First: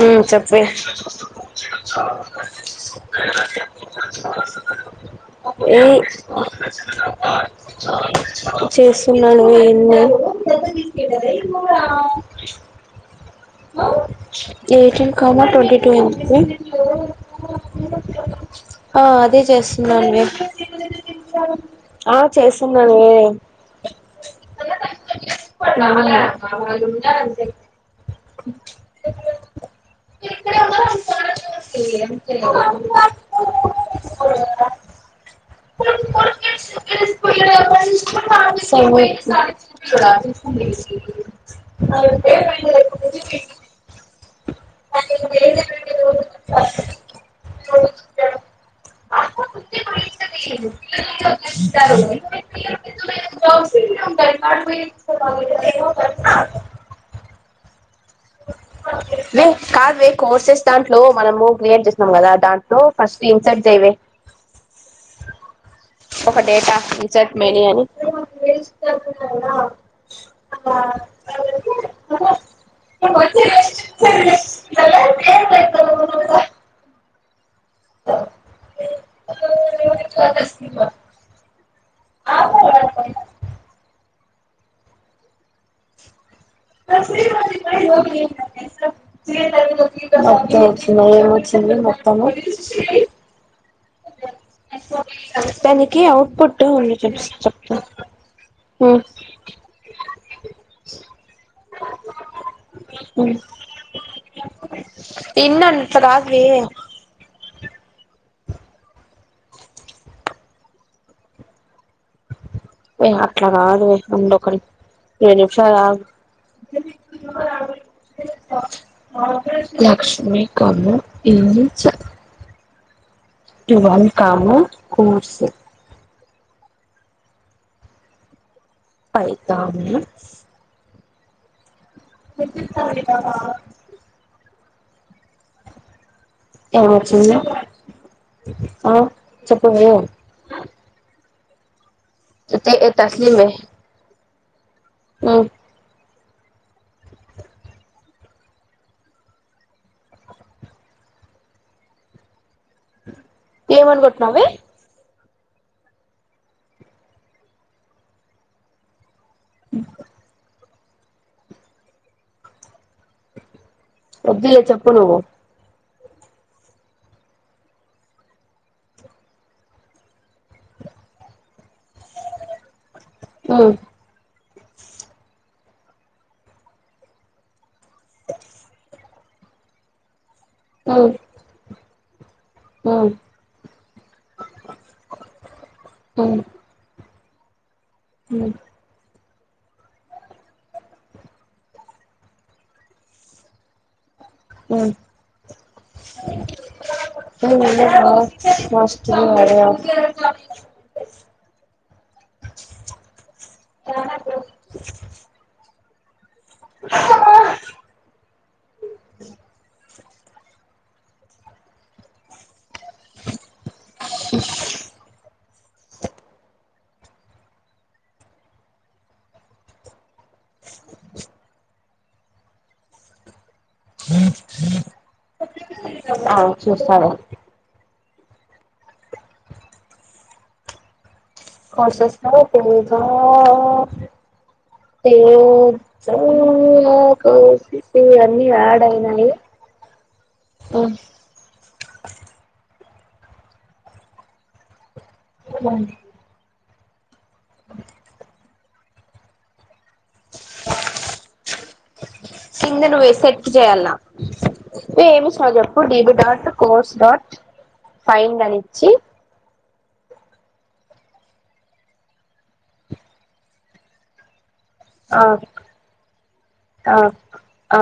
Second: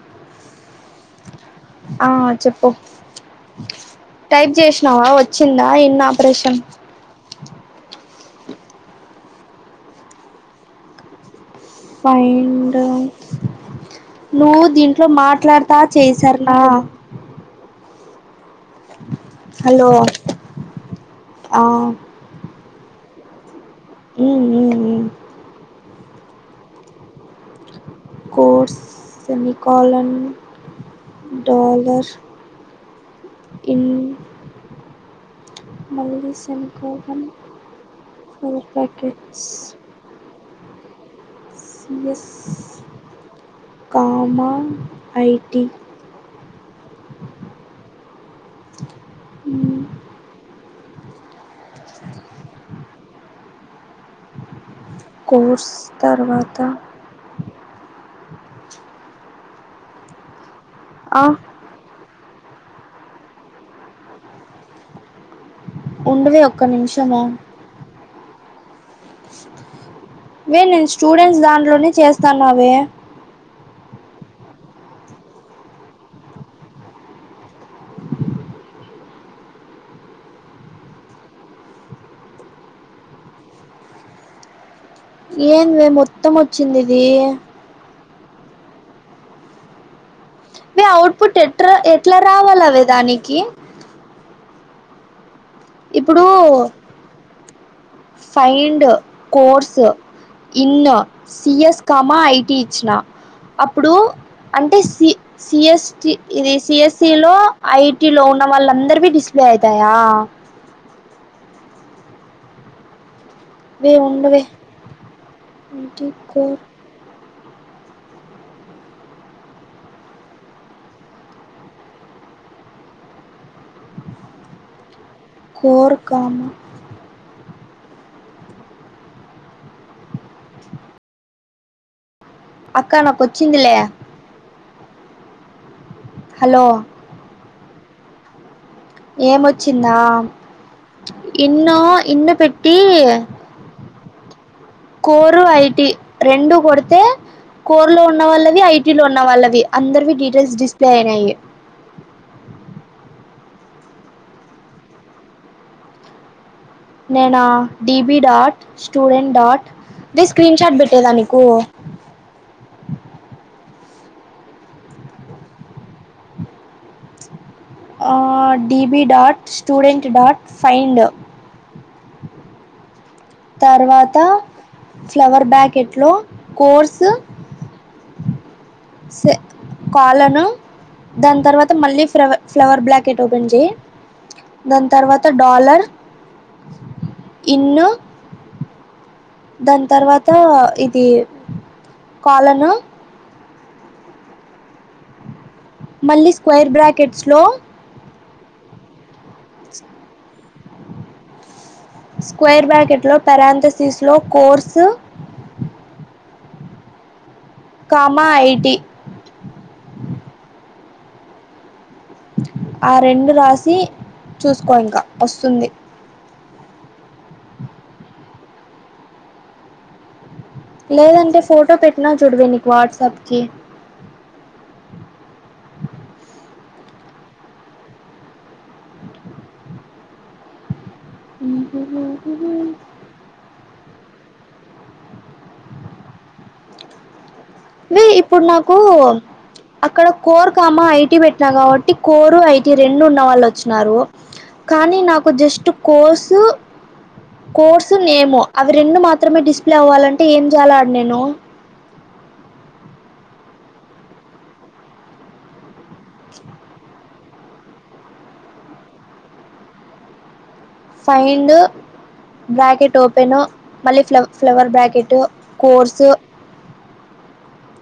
మ్మ్ చెప్పావే ఆ చెప్పు టైప్ చేసినావా వచ్చిందా ఎన్ని మ్మ్ ఆపరేషన్ చేస్తున్నాను ఎన్ని ఫైండ్ [unintelligible] ఆ నువ్వు దీంట్లో ఎయిటీన్ కామ ట్వెంటీ మాట్లాడతా టూ ఇన్ చేశారనా టూ ఆ అదే హలో చేస్తున్నా అండి ఆ ఆ చేస్ తిన్నావా మ్మ్ హ్మ్ యాడ [unintelligible] అంతే కోర్స్ ఇన్ని కొలమ్ డాలర్ ఇన్ వే మళ్ళీ సామ్ కోవన్ ఫుల్ packets [inaudible] comma IT Oona [inaudible] course తర్వాత వే కాదు వే కోర్సెస్ దాంట్లో ఆ మనము క్లియర్ చే అప్పుడు ఫస్ట్ ఇన్సర్ట్ చెయ్యావే ఒక ఉండవే ఒక్క డేటా ఇన్ నిమిషము షార్ట్ మేని అని అ వే నేను స్టూడెంట్స్ దాంట్లోనే చేస్తాన్నావే [unintelligible] ఏమ్ [inaudible] [inaudible] ఏంది వే మొత్తము [inaudible] మొత్తం వే వచ్చిన ఏం అవుట్పుట్ ఎట్రా వొచ్చింది ఎట్లా మొత్తము రావాలవే దానికి దానికి ఇప్పుడు అప్ కొట్టు ఉంది కొంచెం ఫైండ్ కోర్స్ సిఎస్ స్కామా ఐటి ఇచ్చిన అప్పుడు అంటే సి ఇన్ అట్లా సిఎస్టి కాదువే ఇది సిఎస్సిలో ఐటి లో ఉన్న వాళ్ళందరివి డిస్ప్లే అయితాయా ఓ అట్లా కాదే వే ఉండు ఉండవే అక్కడ ఒక రెండు నిమిషాలు ఏంటి అగు కోర్ [inaudible] లక్ష్మి కామో ఇన్ని చ్చా ఇదాన్ కామ కూర్సు కామ ఫైతాన్ లో అక్కా నాకు వొచ్చిందిలే హలో ఎమొచింది ఏమొచ్చిందా ఇన్నో ఇన్ని తే పెట్టీ తస్లీమే కోరు ఉమ్ ఐటి రెండు కొడితే కోర్ లో ఉన్న వాళ్ళవి ఐటీ లో ఉన్న వాళ్ళవి అందరివి డీటెయిల్స్ డిస్ప్లే అయినాయి ఏమన్గొట్నావే నేనా డిబి డాట్ స్టూడెంట్ డాట్ ర స్క్రీన్షాట్ బట్ ఏదానికూ ఒద్దులే చెప్పు నువ్వు ఆ DB dot student dot find um తర్వాత ఫ్లవర్ బ్యాకెట్ లో కోర్స్ స కాలను ఉమ్ దాన్ తర్వాత మళ్ళీ ఫ్రెవ ఫ్లవర్ ఉమ్ బ్లాకెట్ ఓపెన్ చేయ్ దాని తర్వాత డాలర్ ఉమ్ ఇన్ దాన్ తర్వాత ఇదీ కాలన్ ఉమ్ మళ్ళీ స్క్వేర్ బ్రాకెట్స్లో మస్ట్ బి అదా స్క్వేర్ బ్యాకెట్ లో పెరాంథసిస్ లో కోర్సు చెప్ప కామా ఐటి ఆ రెండు రాసి చూసుకో ఇంకా ఒస్తుంది లేదంటే ఫోటో పెట్టినా చూడవె నీకు వాట్సాప్ కి ఆ చూస్తాలె కొసెస్త పీకా తె జ అ ఇప్పుడ్ నాకూ అక్కడ కోర్ కామ ఐటీ పెట్టినా కాబట్టి కోరు ఐ రెండు ఉన్న వాళ్ళు ఒచ్చినారు కానీ నాకు జస్ట్ కోసు కోర్సు నేము అవి రెండు మాత్రమే డిస్ప్లే అవ్వాలంటే ఏం చేయాలడ్ నేను కింద నువ్వే సెట్ చేయాల్ల నువ్ ఏమి సవు చెప్ డబ డాట్ కోర్స్ డాట్ ఫైండ్ అనిచ్చి ఫైండ్ బ్రాకెట్ ఓపెను మళ్ళీ ఫ్ల ఫ్లవర్ బ్యాకెట్ ఆ కోర్స్ ఆ అ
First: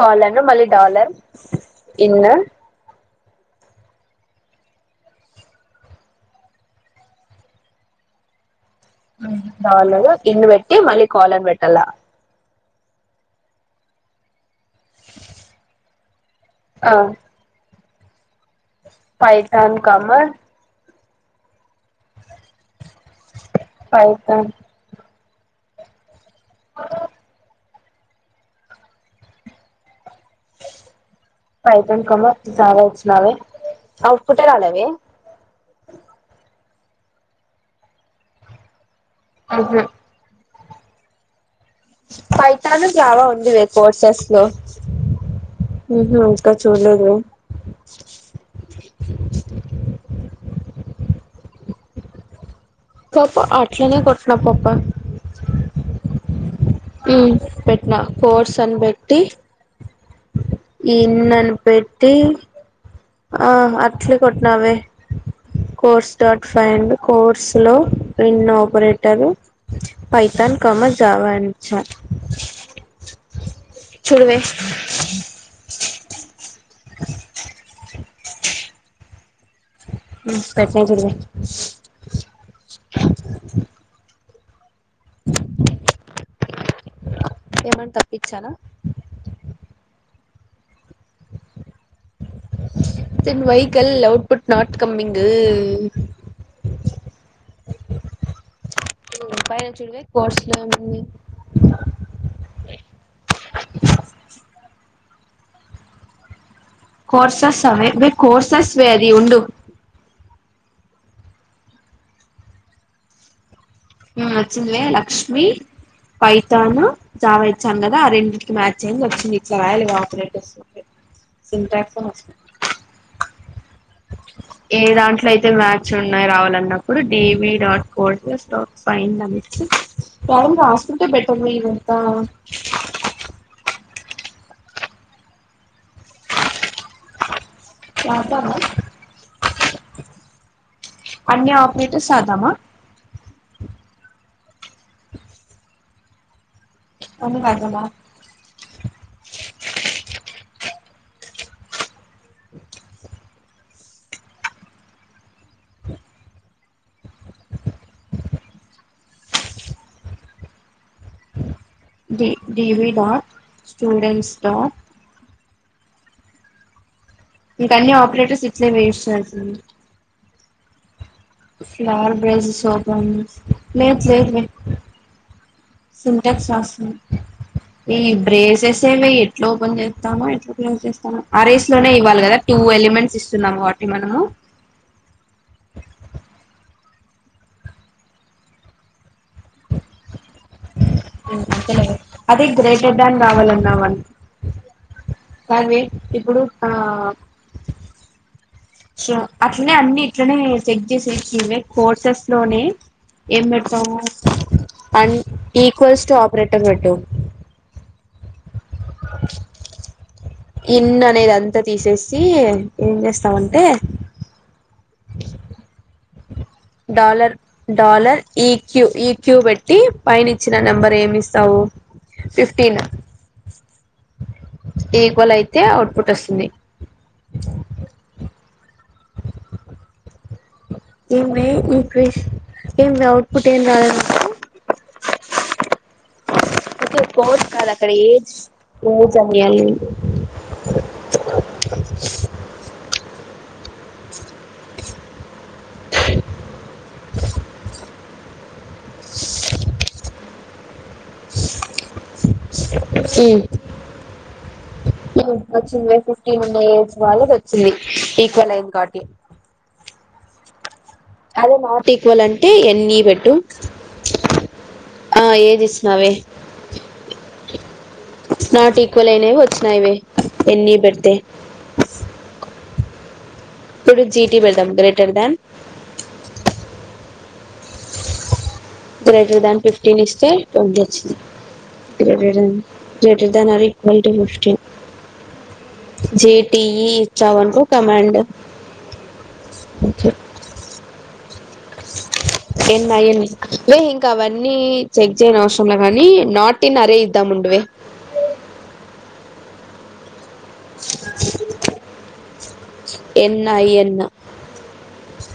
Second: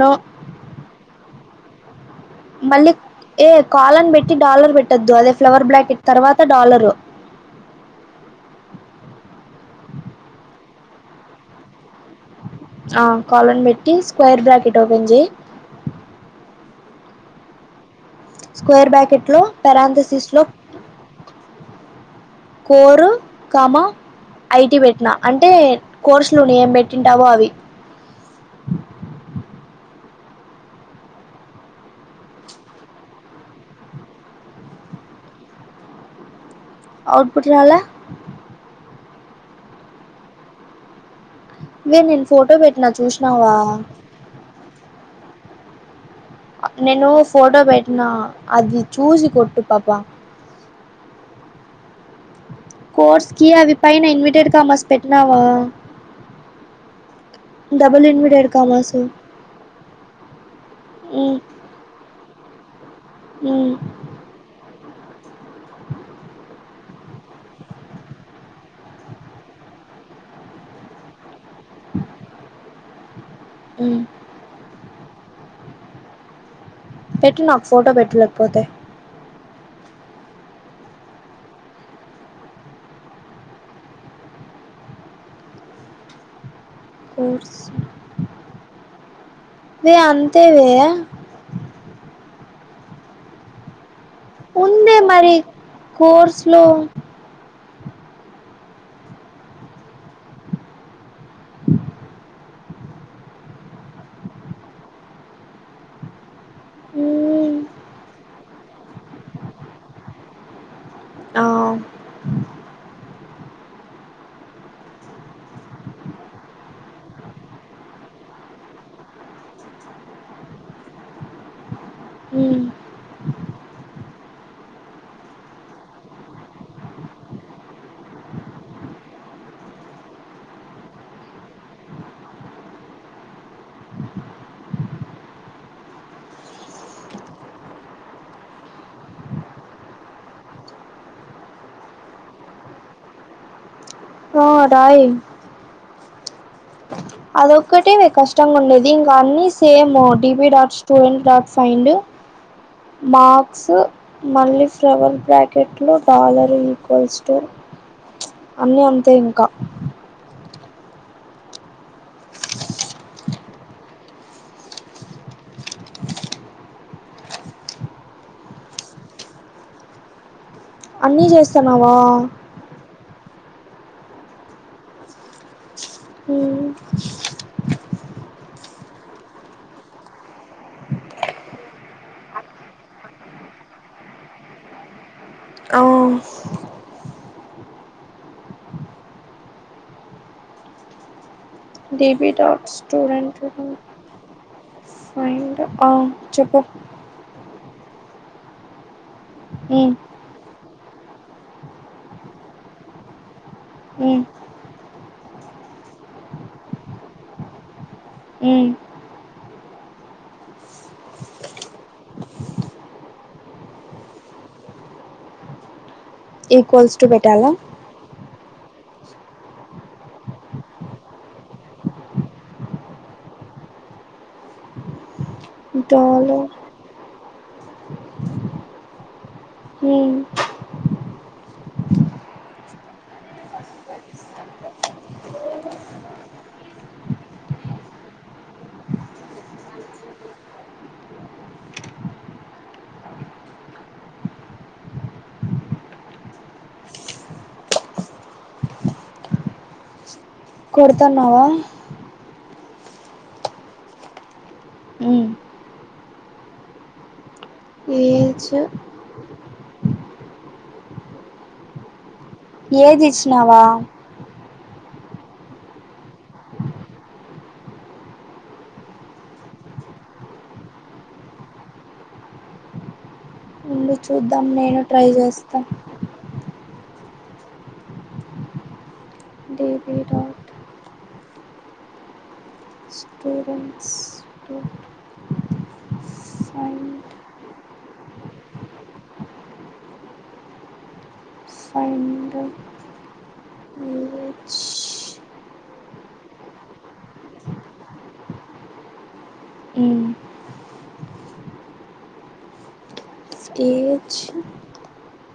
కాలను మళ్ళీ డాలర్ ఇన్ మళ్ళీ ఏ కాలన్ పెట్టి డాలర్ పెట్టొద్దు అదే ఫ్లవర్ బ్లాకెట్ తర్వాత డాలర్ డాలర్ ఇన్న పెట్టి మళ్ళీ కాలన్ పెట్టాల ఆ కాలన్ పెట్టి స్క్వేర్ బ్రాకెట్ ఓపెన్ చెయ్ ఆ స్క్వేర్ బ్యాకెట్ లో పైథాన్ కమ పెరాంతసిస్ లో కోరు కామా పైథాన్ ఐటీ పెట్టినా అంటే కోర్సులో ఏం పెట్టింటావో అవి పైతం కమ చాల ఇచ్చన్నావ అట్ కుటే రాాలవ [unintelligible] ఔట్పుట్ రాల హూ హమ్ ఇవే నేను ఫోటో ఫైతాను పెట్టినా జావా ఉంది చూసినావా వే కోర్సెస్ లో ఉహు ఇంకా నేను చూడలేదు ఫోటో పెట్టినా అది చూసి కొట్టు పాప కోట్స్ కి అవి పైన ఇన్విటెడ్ కోపా కామాస్ పెట్టినావా ఉం పెట్టినా డబుల్ ఇన్విటెడ్ కోట్స్ అని కామర్స్ పెట్టి ఇన్ మ్మ్ అని పెట్టి ఆ మ్మ్ అట్లే కొట్నవే కోర్స్ డాట్ ఫైండ్ కోర్స్ లో ఇన్ ఆపరేటర్ పైతాను కామ జావా చ మ్మ్ చూడవే పెట్టు నాకు ఫోటో పెట్టు లేకపోతే ఉం పెట్న చూడవే కోర్సు ఏమన్నా తప్పిచ్చానా వే అంతే వే తను వహికల్లౌ [unintelligible] బట్ నాట్ ఉందే కమ్మింగ్ మరి కోర్స్ లో బైలా చడగా కోస ఎ [unintelligible] మ్మ్ కోర్సస్ అవేే కోర్సస్ వే ఉండు ఆ ఉం వచ్చినవే లక్ష్మి పైతాను జావా ఇచ్చాను కదా ఆ రెండింటికి మ్యాచ్ అయ్యంది వచ్చింది ఇట్లా రాయలు ఇగ ఆపరేటర్స్ సింటక్స్తు అను మ్మ్ ఏ దాంట్లో అయితే మ్యాచ్ ఉన్నాయి రావాలన్నప్పుడు డివి డాట్ కోడ్ స్టోర్ ఫైన్ అ ారంద్ర హాస్పిట బెట్టవ ఇవంతా [unintelligible] పాపంద [unintelligible] అన్ని ఆపరేటర్స్ రాదామా ఆ రాయి అదొక్కటే కష్టంగా ఉండేది ఇంకా అన్ని same D B dot student dot find max మళ్ళీ ఫ్లవర్ ప్యాకెట్లు డాలర్ ఈక్వల్ టూ అన్నీ అంతే ఇంక D B dot students dot ఇంకా అన్న్ని పరేటర్స్ ఇట్లే వేస్ట్ చే [unintelligible] అన్నీ చేస్తున్నావా ఫ్లర్ బ్రెజస్ ఓపన్ లేదు లేదు [unintelligible] సింటెక్స్ మ్మ్ రాస్తున్న ఈ బ్రేసే స్ ఎట్ల ఓపెన్ చేస్తనవ ఎట్లా క్లోజ్ చేస్తానవ ఆ రేస్లోనే ఇవ్వాలి కదా టూ ఎలిమెంట్స్ ఇస్తున్నాము వాటి మనము అ అవు డిబి అది డాట్ గ్రేటర్ దన్ స్టూడెంట్ రావాలన్నామని ఫైండ్ కాదే ఇప్పుడు చెప్పు ఆ సో అట్లనే అన్ని ఇట్లనే చెక్ చేసేనవే కోర్సెస్ లోనే ఏం పెడతావు అండ్ ఈక్వల్స్ టు ఆపరేటర్ పెట్టు ఉ ఇన్ అనేది అంతా తీసేసి ఏం చేస్తవంటే ఈక్వల్స్ టు డాలర్ పెట్టాలా డాల్ ఈ క్యూ ఈ క్యూ పెట్టి పైనిచ్చిన నెంబర్ ఏమి ఇస్తావు ఫిఫ్టీన్ ఈక్వల్ అయితే అవుట్పుట్ డాలో వస్తుంది అ హు ఏ ఈక్వేషన్ ఏ అఔట్పుుట్ ఏం రాద [unintelligible] [unintelligible] కాదు అక్కడ ఏజ్ ఏజ్ అవి అని [inaudible] [inaudible] కొడతన్నావ ఈ వచ్చింది ఫిఫ్టీన్ వుండే ఏజ్ వాళ్ళది వచ్చింది ఏజ్ ఈక్వల్ అయింది [unintelligible] అదే నాట్ ఈక్వల్ అంటే ఎన్ని ఏది పెట్టు ఇచ్చినావా ఆ ఏదిస్నావే నాట్ ఈక్వల్ అయినవి వచ్చినావే ఎన్ని పెడితే [inaudible] ఉండి ఇప్పుడు జీటీ చూద్దాం పెడదాం నేను ట్రై గ్రేటర్ దాన్ చేస్త గ్రేటర్ దాన్ డిబి ఫిఫ్టీన్ ఇస్తే డాట్ ట్వంటీ వచ్చింది greater than greater than or students equal to fifteen dot జేటిఈ [unintelligible] find ఇచ్చవనుకో కమాండ్ ఒకే ఫైండ్ [unintelligible] వే ఇంకా అవన్నీ చెక్ చేయని అవసరంలా గాని నాట్ ఇన్ అరే ఇద్దాం డ్వే age NI N age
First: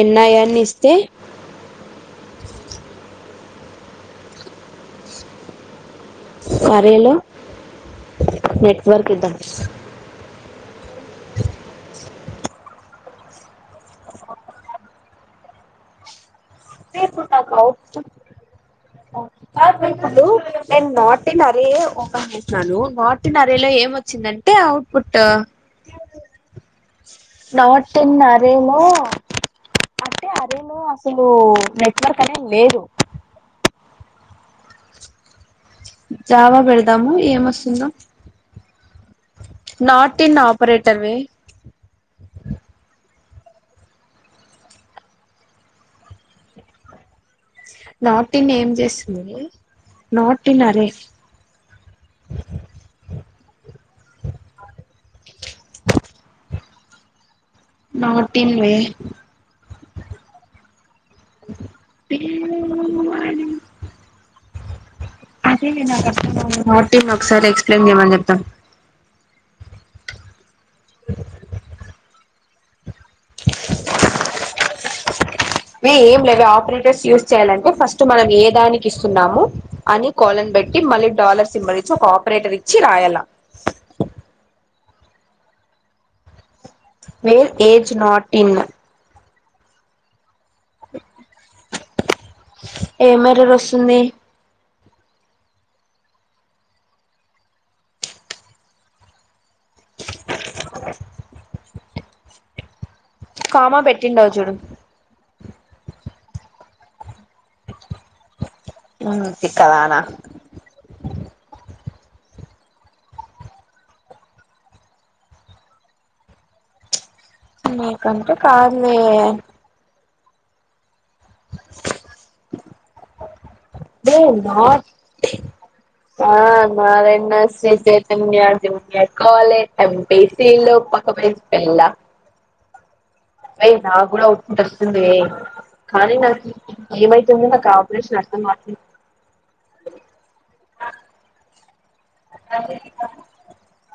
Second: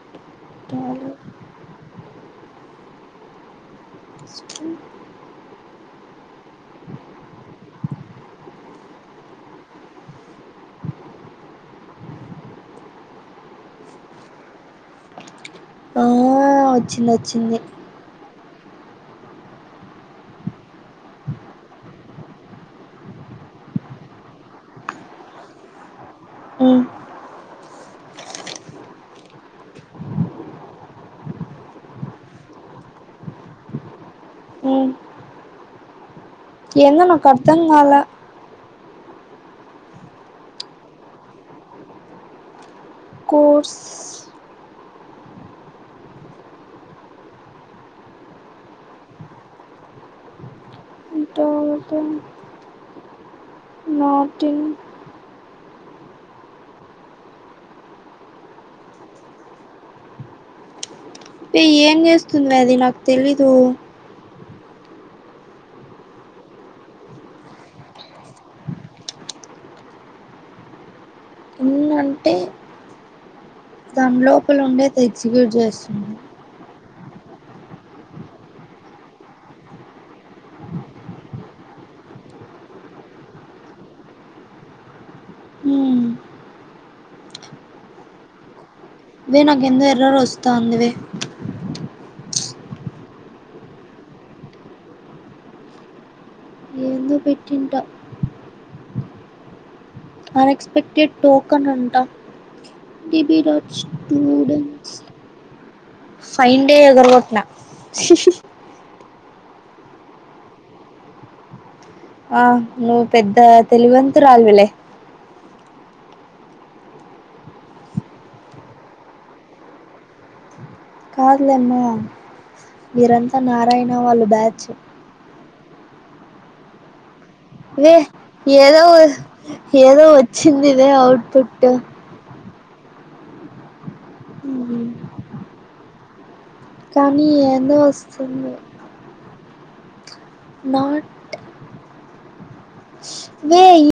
N I N ఇస్తే డాలర్ [unintelligible] నెట్వర్క్ ఇద్దాం ఆ వచ్చింది ఇప్పుడు నాకు వచ్చింది అవుట్పుట్ నేను నాటిన్ అరే ఓపెన్ చేసినను నాటిన్ అరేలో ఏం వచ్చిందంటే అవుట్ పుట్ అ నాట్ ఇన్ అరే లో అంటే అరెలో అసలు నెట్వర్క్ అనే లేదు ఉమ్ జావ ఏందో పెడదామ నాకు అర్థం ఏమొస్తుందో కాల నాట్ ఇన్ ఆపరేటర్ వే కోర్స్ నాటిన్ ఏం చేసిందే నాటిన్ అరేస్ అంటే ఆటింగ్ నాటిన్ వే అంటే ఏం చేస్తుందే అది నాకు తెలీదు నాటిన్ ఒకసారి ఎక్స్ప్లెయిన్ చేయమని చెప్దాం ఇన్ అంటే దాని లోపల ఉండే అది ఎగ్జిక్యూట్ చేస్తుంది. స్ యూజ్ చేయాలంటే ఫస్ట్ మనం ఏ దానికి ఇస్తున్నాము అని కోలన్ బెట్టి మళ్ళీ డాలర్ సింబల్ సో ఒక ఆపరేటర్ ఇచ్చి రాయాల హ్మ్ వేల్ ఏజ్ నాట్ ఇన్ వే నాకెందో ఎర్రరు వస్తాందివే ఏమ్ ఎర్రర్ వస్తుంది ఏందో పెట్టింట అన్ఎక్స్పెక్టెడ్ టోకన్ అంటా కామా డిబిరాజ్ పెట్టిండవు చూడు సూడ్టెంట్స్ ఫైన్ డే ఎగరగొట్టినా ఉమ్ తిక్కదానా ఆ నువ్వు పెద్ద తెలివంతు రాలివిలే నీకంటే కాదులే కాదులేమ్మ మీరంతా నారాయణ వే వాళ్ళు బ్యాచ్ నాట్ ఆ మాదై నా వే శ్రీచైతన్య ఏదో జూనియర్ కాలేజ్ ఎమ్ ఏదో పి సి వచ్చింది లో ఇదే పక్క బెంచి అవుట్పుట్ పిల్ల వెయ్ నాకూడా అవుట్ పుట్ వస్తుందే కానీ నాకి కానీ ఏమయితుంది నాకు ఏందో ఆపరషన్ అర్థం వస్తుంది అవట్లే నాట్ వెే